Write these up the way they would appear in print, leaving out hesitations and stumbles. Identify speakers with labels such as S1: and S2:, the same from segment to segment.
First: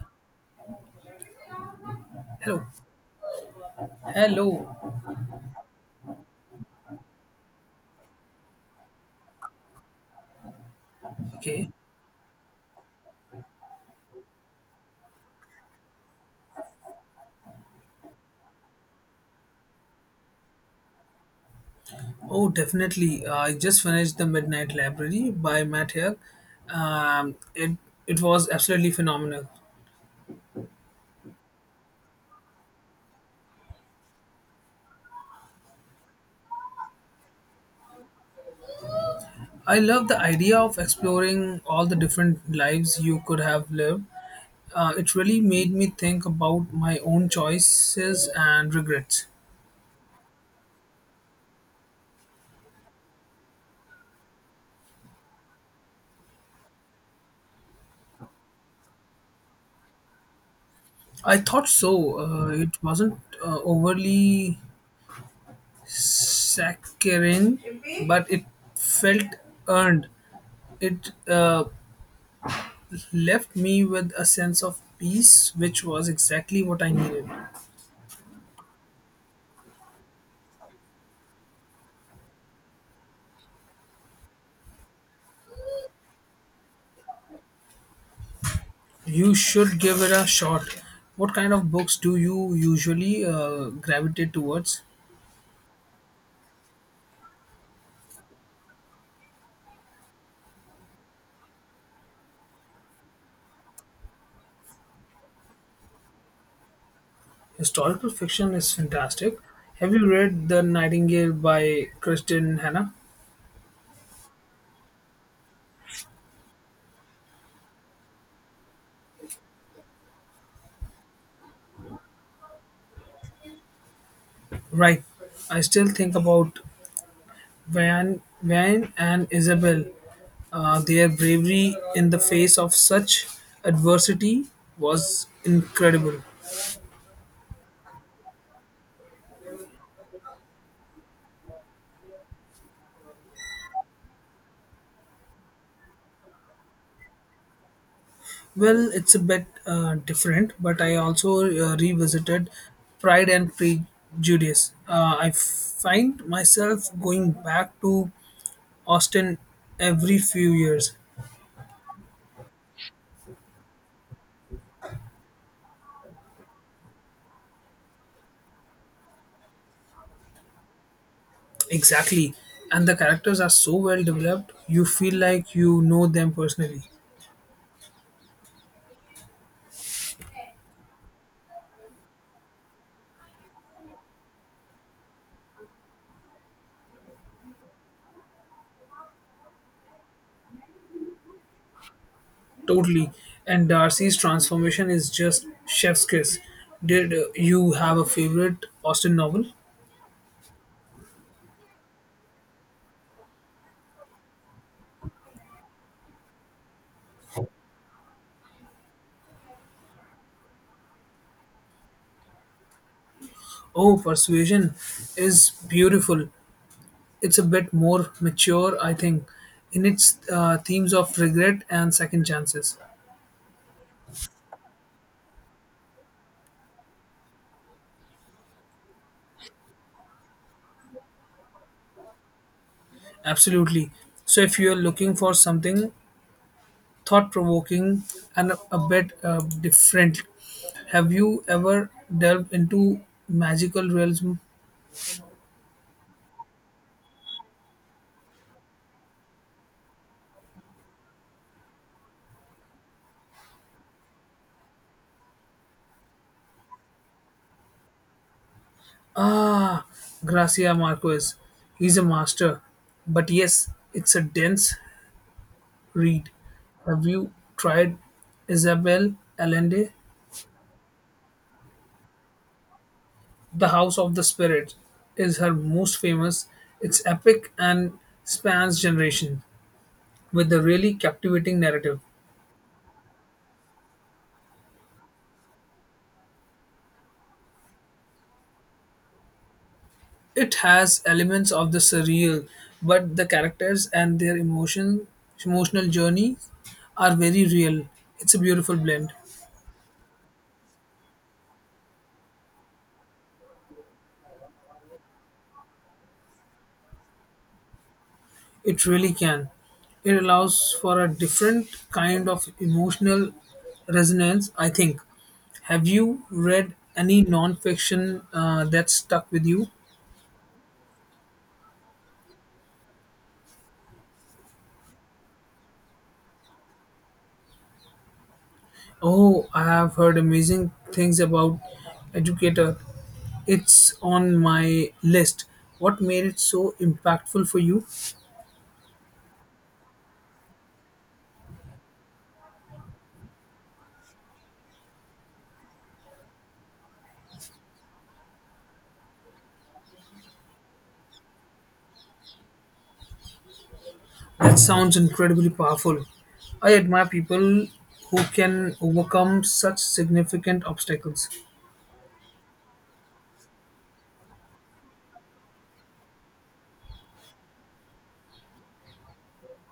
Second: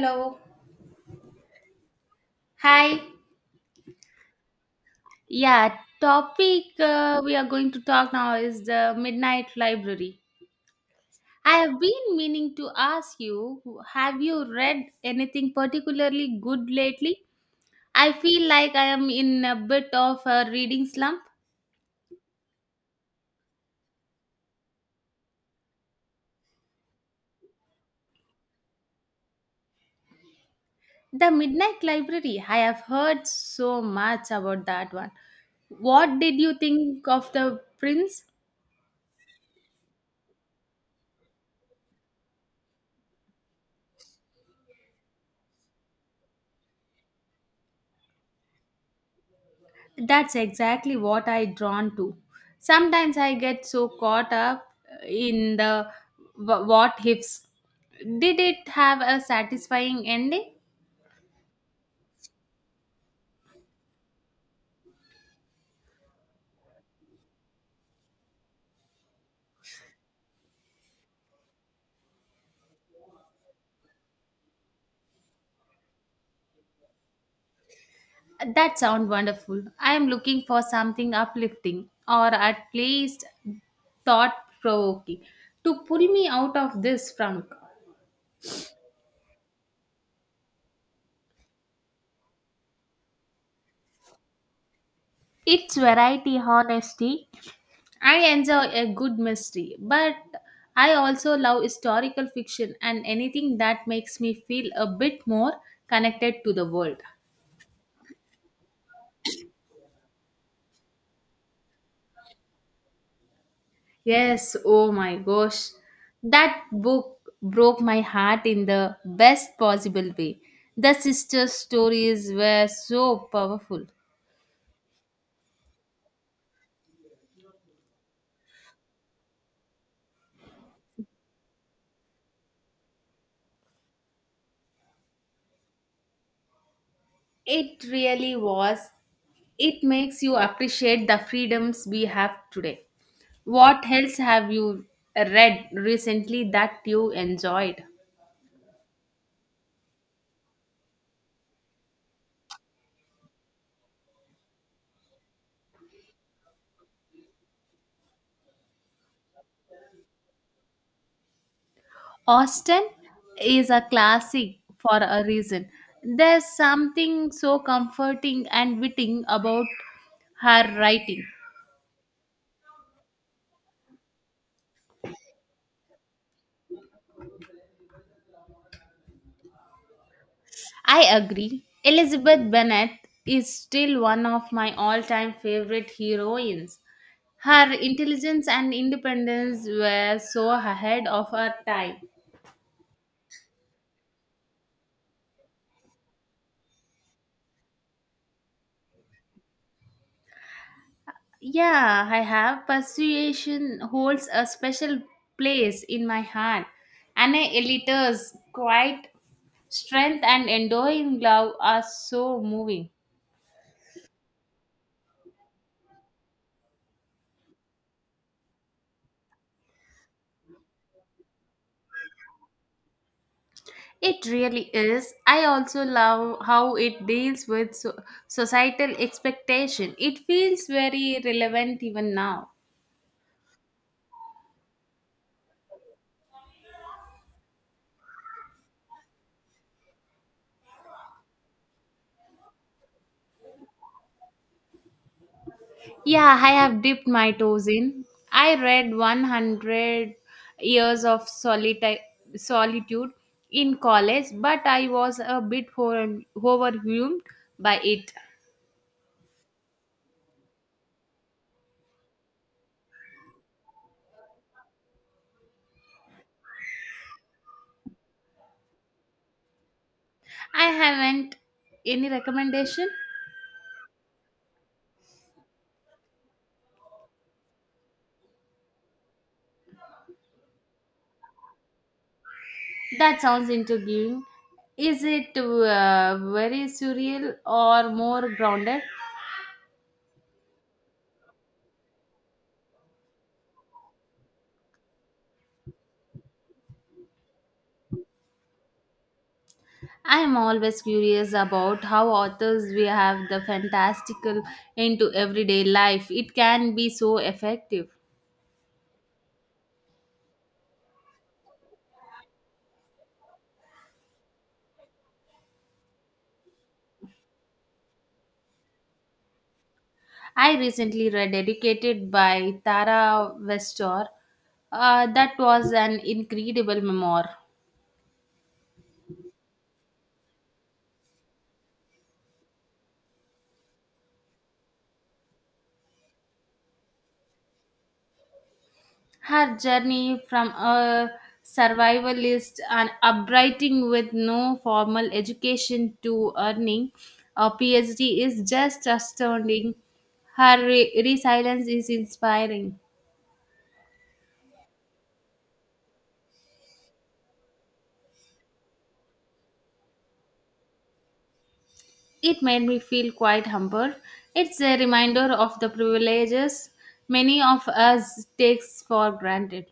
S1: Hello.
S2: Hello.
S1: Hi.
S2: Hello.
S1: Yeah, topic we are going to talk now is the Midnight Library. I
S2: Okay.
S1: have been meaning to ask you, have you read anything particularly good lately? I feel like I am in a bit of a reading slump.
S2: Oh, definitely. I just finished The Midnight Library by Matt Haig. Um, it, it was absolutely phenomenal.
S1: The Midnight Library, I have heard so much about that one. What did you think of the prince?
S2: I love the idea of exploring all the different lives you could have lived. It really made me think about my own choices and regrets.
S1: That's exactly what I drawn to. Sometimes I get so caught up in the what ifs. Did it have a satisfying ending?
S2: I thought so. It wasn't overly saccharine, but it felt earned. It left me with a sense of peace, which was exactly what I needed.
S1: That sounds wonderful. I am looking for something uplifting or at least thought provoking to pull me out of this funk.
S2: You should give it a shot. What kind of books do you usually gravitate towards?
S1: It's variety, honesty, I enjoy a good mystery, but I also love historical fiction and anything that makes me feel a bit more connected to the world.
S2: Historical fiction is fantastic. Have you read The Nightingale by Kristen Hannah?
S1: Yes, oh my gosh. That book broke my heart in the best possible way. The sisters' stories were so powerful.
S2: Right. I still think about Van and Isabel. Their bravery in the face of such adversity was incredible.
S1: It really was. It makes you appreciate the freedoms we have today. What else have you read recently that you enjoyed?
S2: Well, it's a bit different, but I also revisited Pride and Prejudice. I find myself going back to Austin every few years.
S1: Austin is a classic for a reason. There's something so comforting and witting about her writing.
S2: Exactly. And the characters are so well developed, you feel like you know them personally.
S1: I agree. Elizabeth Bennet is still one of my all-time favorite heroines. Her intelligence and independence were so ahead of her time.
S2: Totally. And Darcy's transformation is just chef's kiss. Did you have a favorite Austin novel?
S1: Yeah, I have. Persuasion holds a special place in my heart. Anna Elita's quiet strength and enduring love are so moving.
S2: Oh, Persuasion is beautiful. It's a bit more mature, I think, in its themes of regret and second chances.
S1: It really is. I also love how it deals with societal expectation. It feels very relevant even now.
S2: Absolutely. So, if you're looking for something thought provoking and a bit different, have you ever delved into magical realism?
S1: Yeah, I have dipped my toes in. I read 100 Years of Solitude in college, but I was a bit overwhelmed by it.
S2: Ah, Gracia Marquez. He's a master. But yes, it's a dense read. Have you tried Isabel Allende?
S1: I haven't any recommendation.
S2: The House of the Spirit is her most famous. It's epic and spans generation with a really captivating narrative.
S1: That sounds intriguing. Is it very surreal or more grounded?
S2: It has elements of the surreal, but the characters and their emotional journeys are very real. It's a beautiful blend.
S1: I'm always curious about how authors we have the fantastical into everyday life. It can be so effective.
S2: It really can. It allows for a different kind of emotional resonance, I think. Have you read any non-fiction that stuck with you?
S1: I recently read Educated by Tara Westor. That was an incredible memoir.
S2: Oh, I have heard amazing things about Educator. It's on my list. What made it so impactful for you?
S1: Her journey from a survivalist and uprising with no formal education to earning a PhD is just astounding. Her resilience is inspiring.
S2: That sounds incredibly powerful. I admire people who can overcome such significant obstacles.
S1: It made me feel quite humble. It's a reminder of the privileges many of us takes for granted.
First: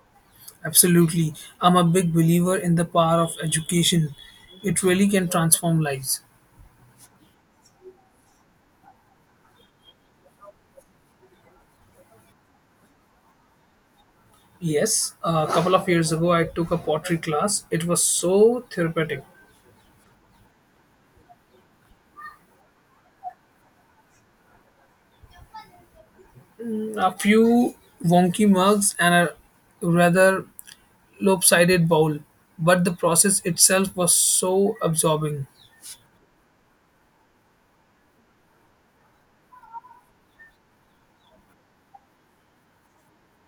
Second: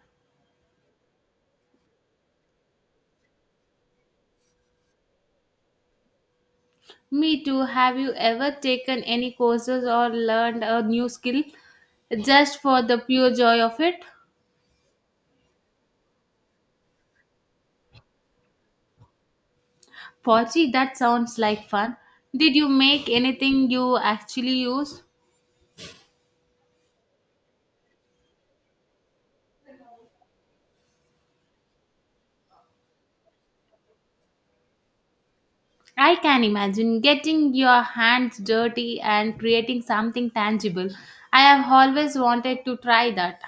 S2: Absolutely. I'm a big believer in the power of education. It really can transform lives.
S1: Me too. Have you ever taken any courses or learned a new skill just for the pure joy of it?
S2: Yes, a couple of years ago I took a pottery class. It was so therapeutic.
S1: Pochi, that sounds like fun. Did you make anything you actually use?
S2: A few wonky mugs and a rather lopsided bowl, but the process itself was so absorbing.
S1: I can imagine getting your hands dirty and creating something tangible. I have always wanted to try that.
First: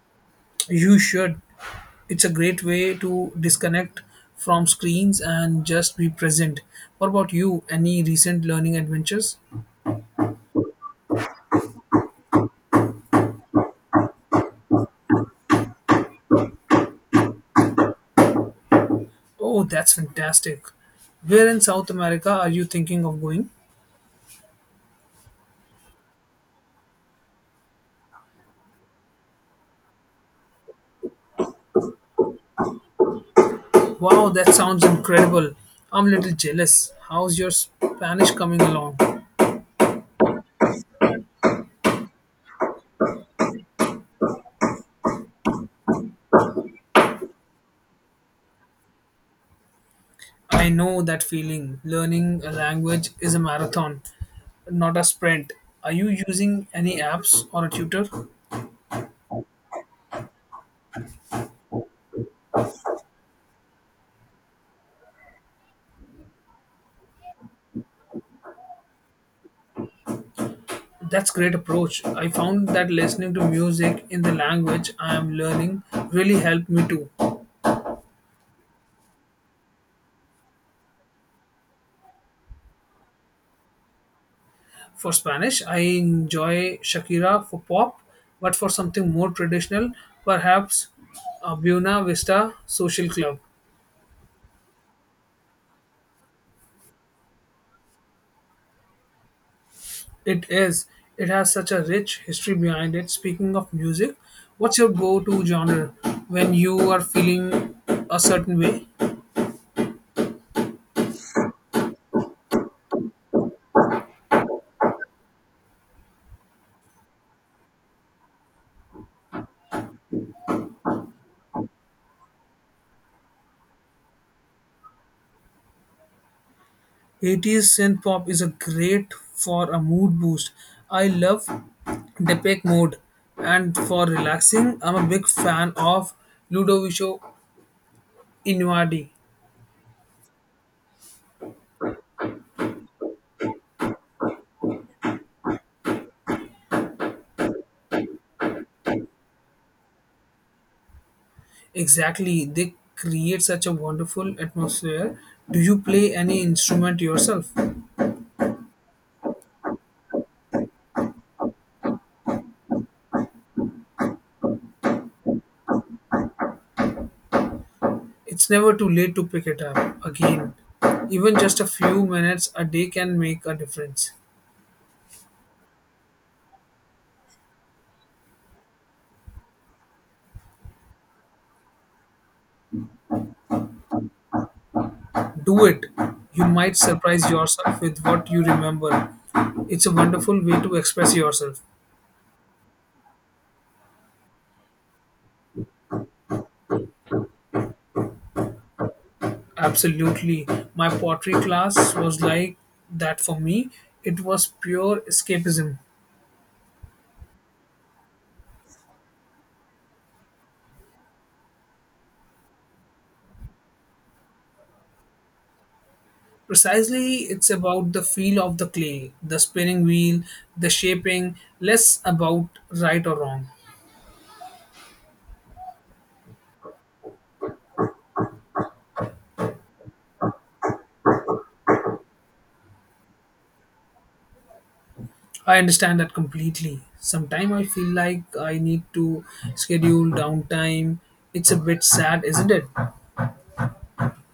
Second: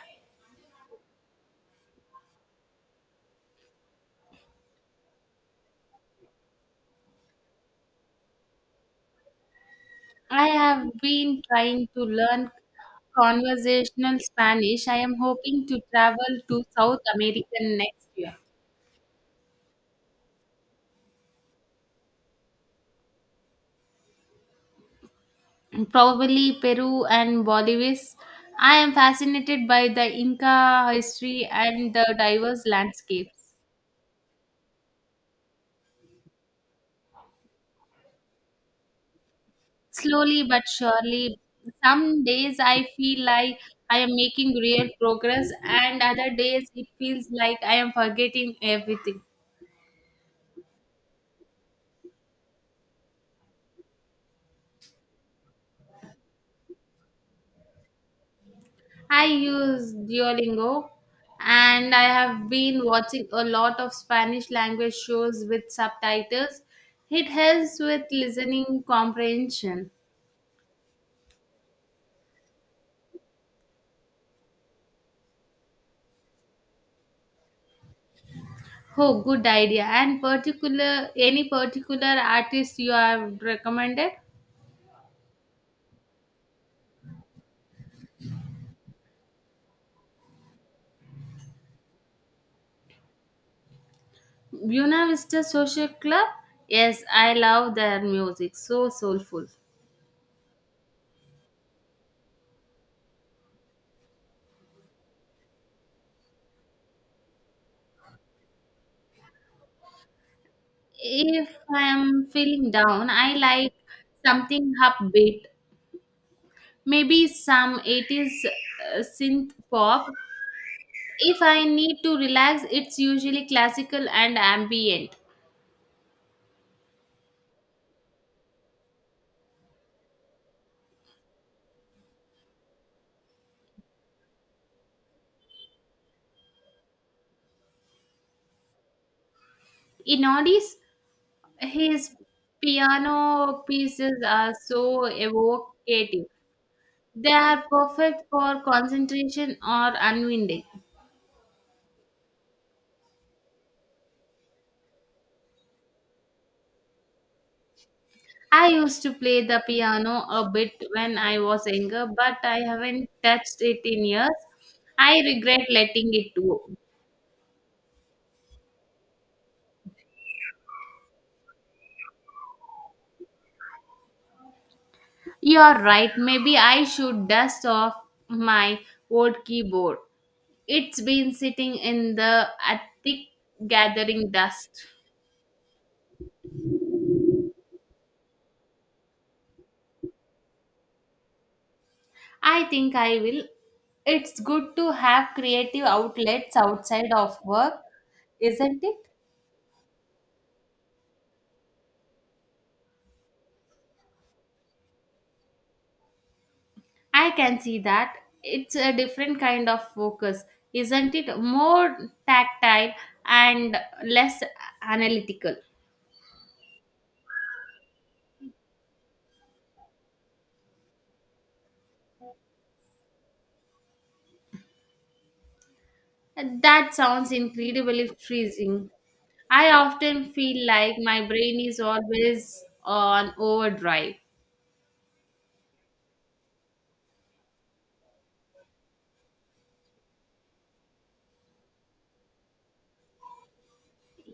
S2: You should. It's a great way to disconnect from screens and just be present. What about you? Any recent learning adventures?
S1: I have been trying to learn conversational Spanish. I am hoping to travel to South America next year.
S2: Oh, that's fantastic. Where in South America are you thinking of going?
S1: Probably Peru and Bolivis. I am fascinated by the Inca history and the diverse landscapes.
S2: Wow, that sounds incredible. I'm a little jealous. How's your Spanish coming along?
S1: Slowly but surely, some days I feel like I am making real progress, and other days it feels like I am forgetting everything.
S2: I know that feeling. Learning a language is a marathon, not a sprint. Are you using any apps or a tutor?
S1: I use Duolingo and I have been watching a lot of Spanish language shows with subtitles. It helps with listening comprehension.
S2: That's great approach. I found that listening to music in the language I am learning really helped me too.
S1: Oh, good idea. And particular, any particular artist you have recommended?
S2: For Spanish, I enjoy Shakira for pop, but for something more traditional, perhaps a Buena Vista Social Club.
S1: Buena Vista Social Club. Yes, I love their music. So soulful.
S2: It is. It has such a rich history behind it. Speaking of music, what's your go-to genre when you are feeling a certain way?
S1: If I am feeling down, I like something upbeat. Maybe some 80s synth pop. If I need to relax, it's usually classical and ambient.
S2: 80s synth pop is a great for a mood boost. I love Depeche Mode, and for relaxing, I'm a big fan of Ludovico Innuardi.
S1: In oldies, his piano pieces are so evocative. They are perfect for concentration or unwinding.
S2: Exactly, they create such a wonderful atmosphere. Do you play any instrument yourself?
S1: I used to play the piano a bit when I was younger, but I haven't touched it in years. I regret letting it go.
S2: It's never too late to pick it up again. Even just a few minutes a day can make a difference.
S1: You're right, maybe I should dust off my old keyboard. It's been sitting in the attic gathering dust.
S2: Do it. You might surprise yourself with what you remember. It's a wonderful way to express yourself.
S1: I think I will. It's good to have creative outlets outside of work, isn't it?
S2: Absolutely. My pottery class was like that for me. It was pure escapism.
S1: I can see that. It's a different kind of focus, isn't it? More tactile and less analytical.
S2: Precisely, it's about the feel of the clay, the spinning wheel, the shaping, less about right or wrong.
S1: That sounds incredibly freezing. I often feel like my brain is always on overdrive.
S2: I understand that completely. Sometimes I feel like I need to schedule downtime. It's a bit sad, isn't it?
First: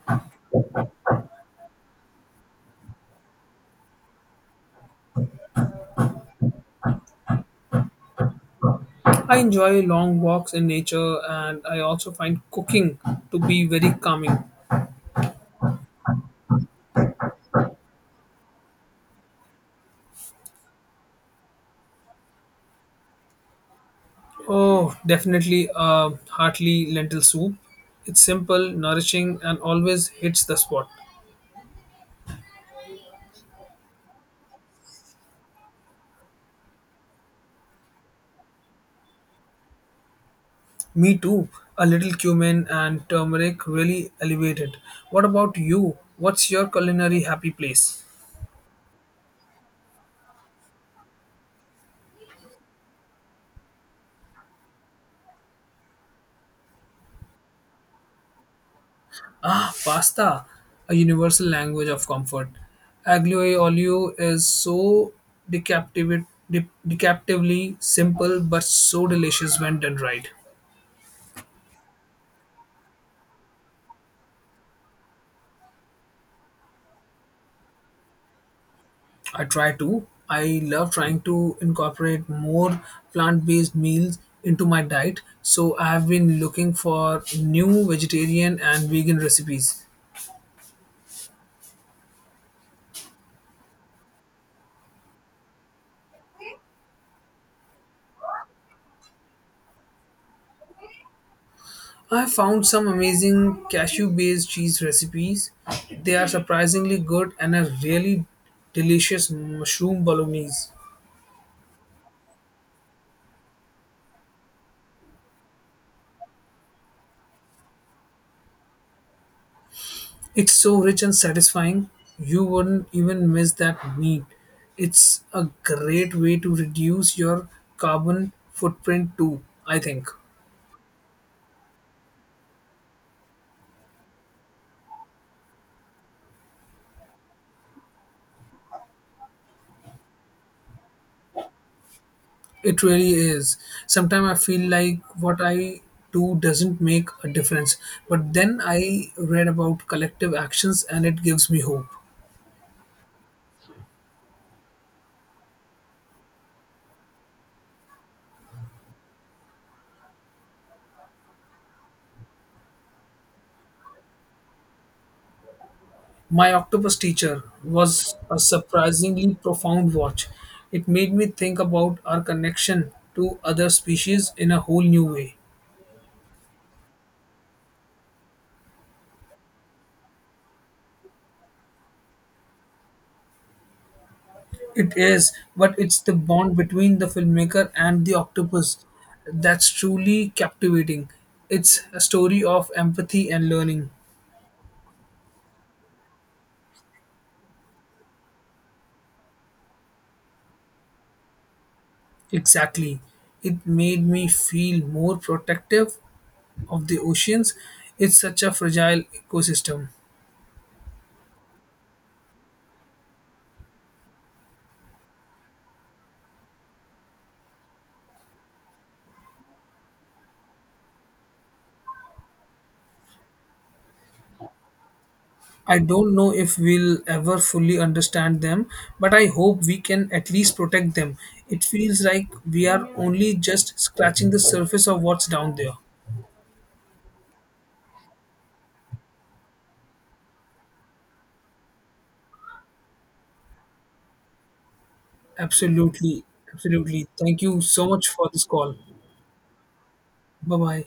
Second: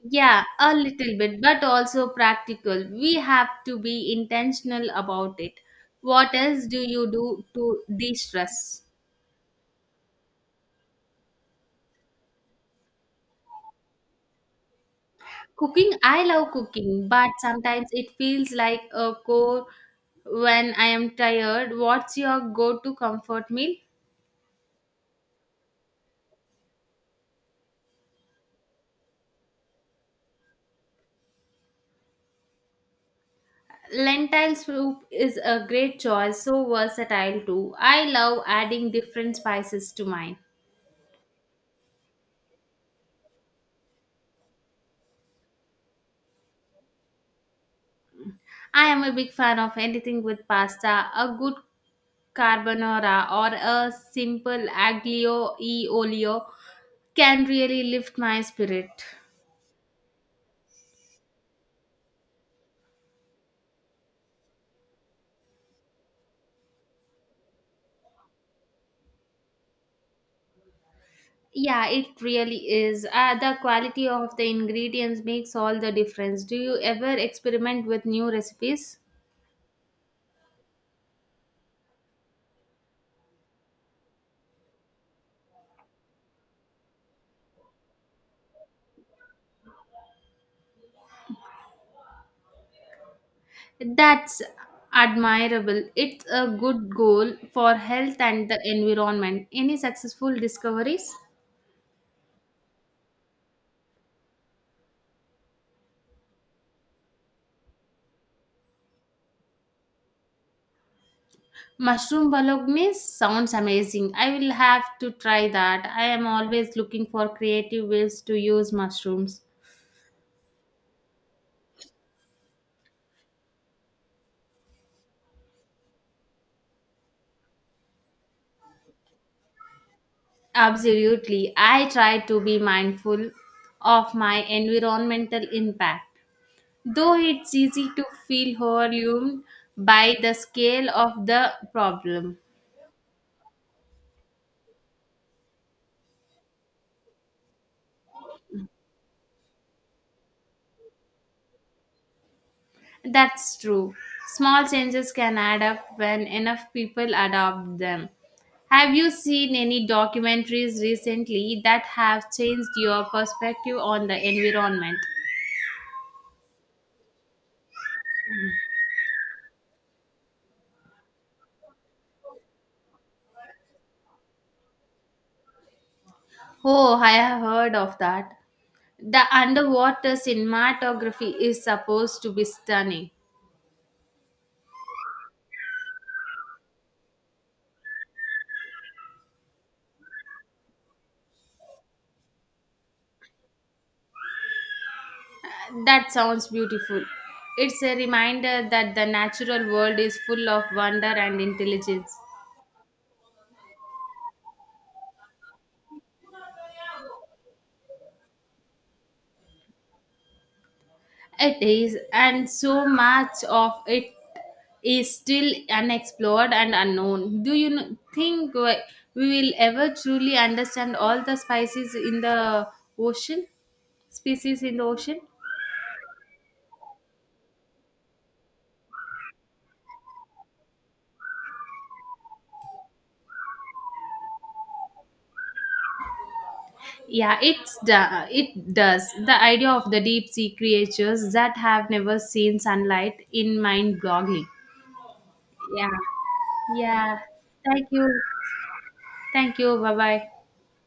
S1: Yeah, a little bit, but also practical. We have to be intentional about it. What else do you do to de stress?
S2: I enjoy long walks in nature and I also find cooking to be very calming.
S1: Cooking, I love cooking, but sometimes it feels like a chore when I am tired. What's your go to comfort meal?
S2: Oh, definitely a hearty lentil soup. It's simple, nourishing, and always hits the spot.
S1: Lentil soup is a great choice, so versatile too. I love adding different spices to mine.
S2: Me too. A little cumin and turmeric really elevate it. What about you? What's your culinary happy place?
S1: I am a big fan of anything with pasta, a good carbonara or a simple aglio e olio can really lift my spirit.
S2: Ah, pasta, a universal language of comfort. Aglio e olio is so deceptively simple but so delicious when done right.
S1: Yeah, it really is. The quality of the ingredients makes all the difference. Do you ever experiment with new recipes?
S2: I try to. I love trying to incorporate more plant based meals into my diet, so I have been looking for new vegetarian and vegan recipes.
S1: That's admirable. It's a good goal for health and the environment. Any successful discoveries?
S2: I found some amazing cashew based cheese recipes. They are surprisingly good and a really delicious mushroom bolognese.
S1: Mushroom bolognese sounds amazing. I will have to try that. I am always looking for creative ways to use mushrooms.
S2: It's so rich and satisfying, you wouldn't even miss that meat. It's a great way to reduce your carbon footprint too, I think.
S1: Absolutely. I try to be mindful of my environmental impact, though it's easy to feel overwhelmed by the scale of the problem.
S2: It really is. Sometimes I feel like what I do doesn't make a difference, but then I read about collective actions and it gives me hope.
S1: That's true. Small changes can add up when enough people adopt them. Have you seen any documentaries recently that have changed your perspective on the environment?
S2: My octopus teacher was a surprisingly profound watch. It made me think about our connection to other species in a whole new way.
S1: Oh, I have heard of that. The underwater cinematography is supposed to be stunning.
S2: It is, but it's the bond between the filmmaker and the octopus that's truly captivating. It's a story of empathy and learning.
S1: That sounds beautiful. It's a reminder that the natural world is full of wonder and intelligence.
S2: Exactly. It made me feel more protective of the oceans. It's such a fragile ecosystem.
S1: It is, and so much of it is still unexplored and unknown. Do think we will ever truly understand all the species in the ocean? Species in the ocean?
S2: I don't know if we'll ever fully understand them, but I hope we can at least protect them. It feels like we are only just scratching the surface of what's down there.
S1: Yeah, it does. The idea of the deep sea creatures that have never seen sunlight in mind boggling. Yeah,
S2: Absolutely, absolutely.
S1: yeah.
S2: Thank you
S1: Thank
S2: so
S1: you,
S2: much for this call.
S1: thank you. Bye bye.
S2: Bye bye.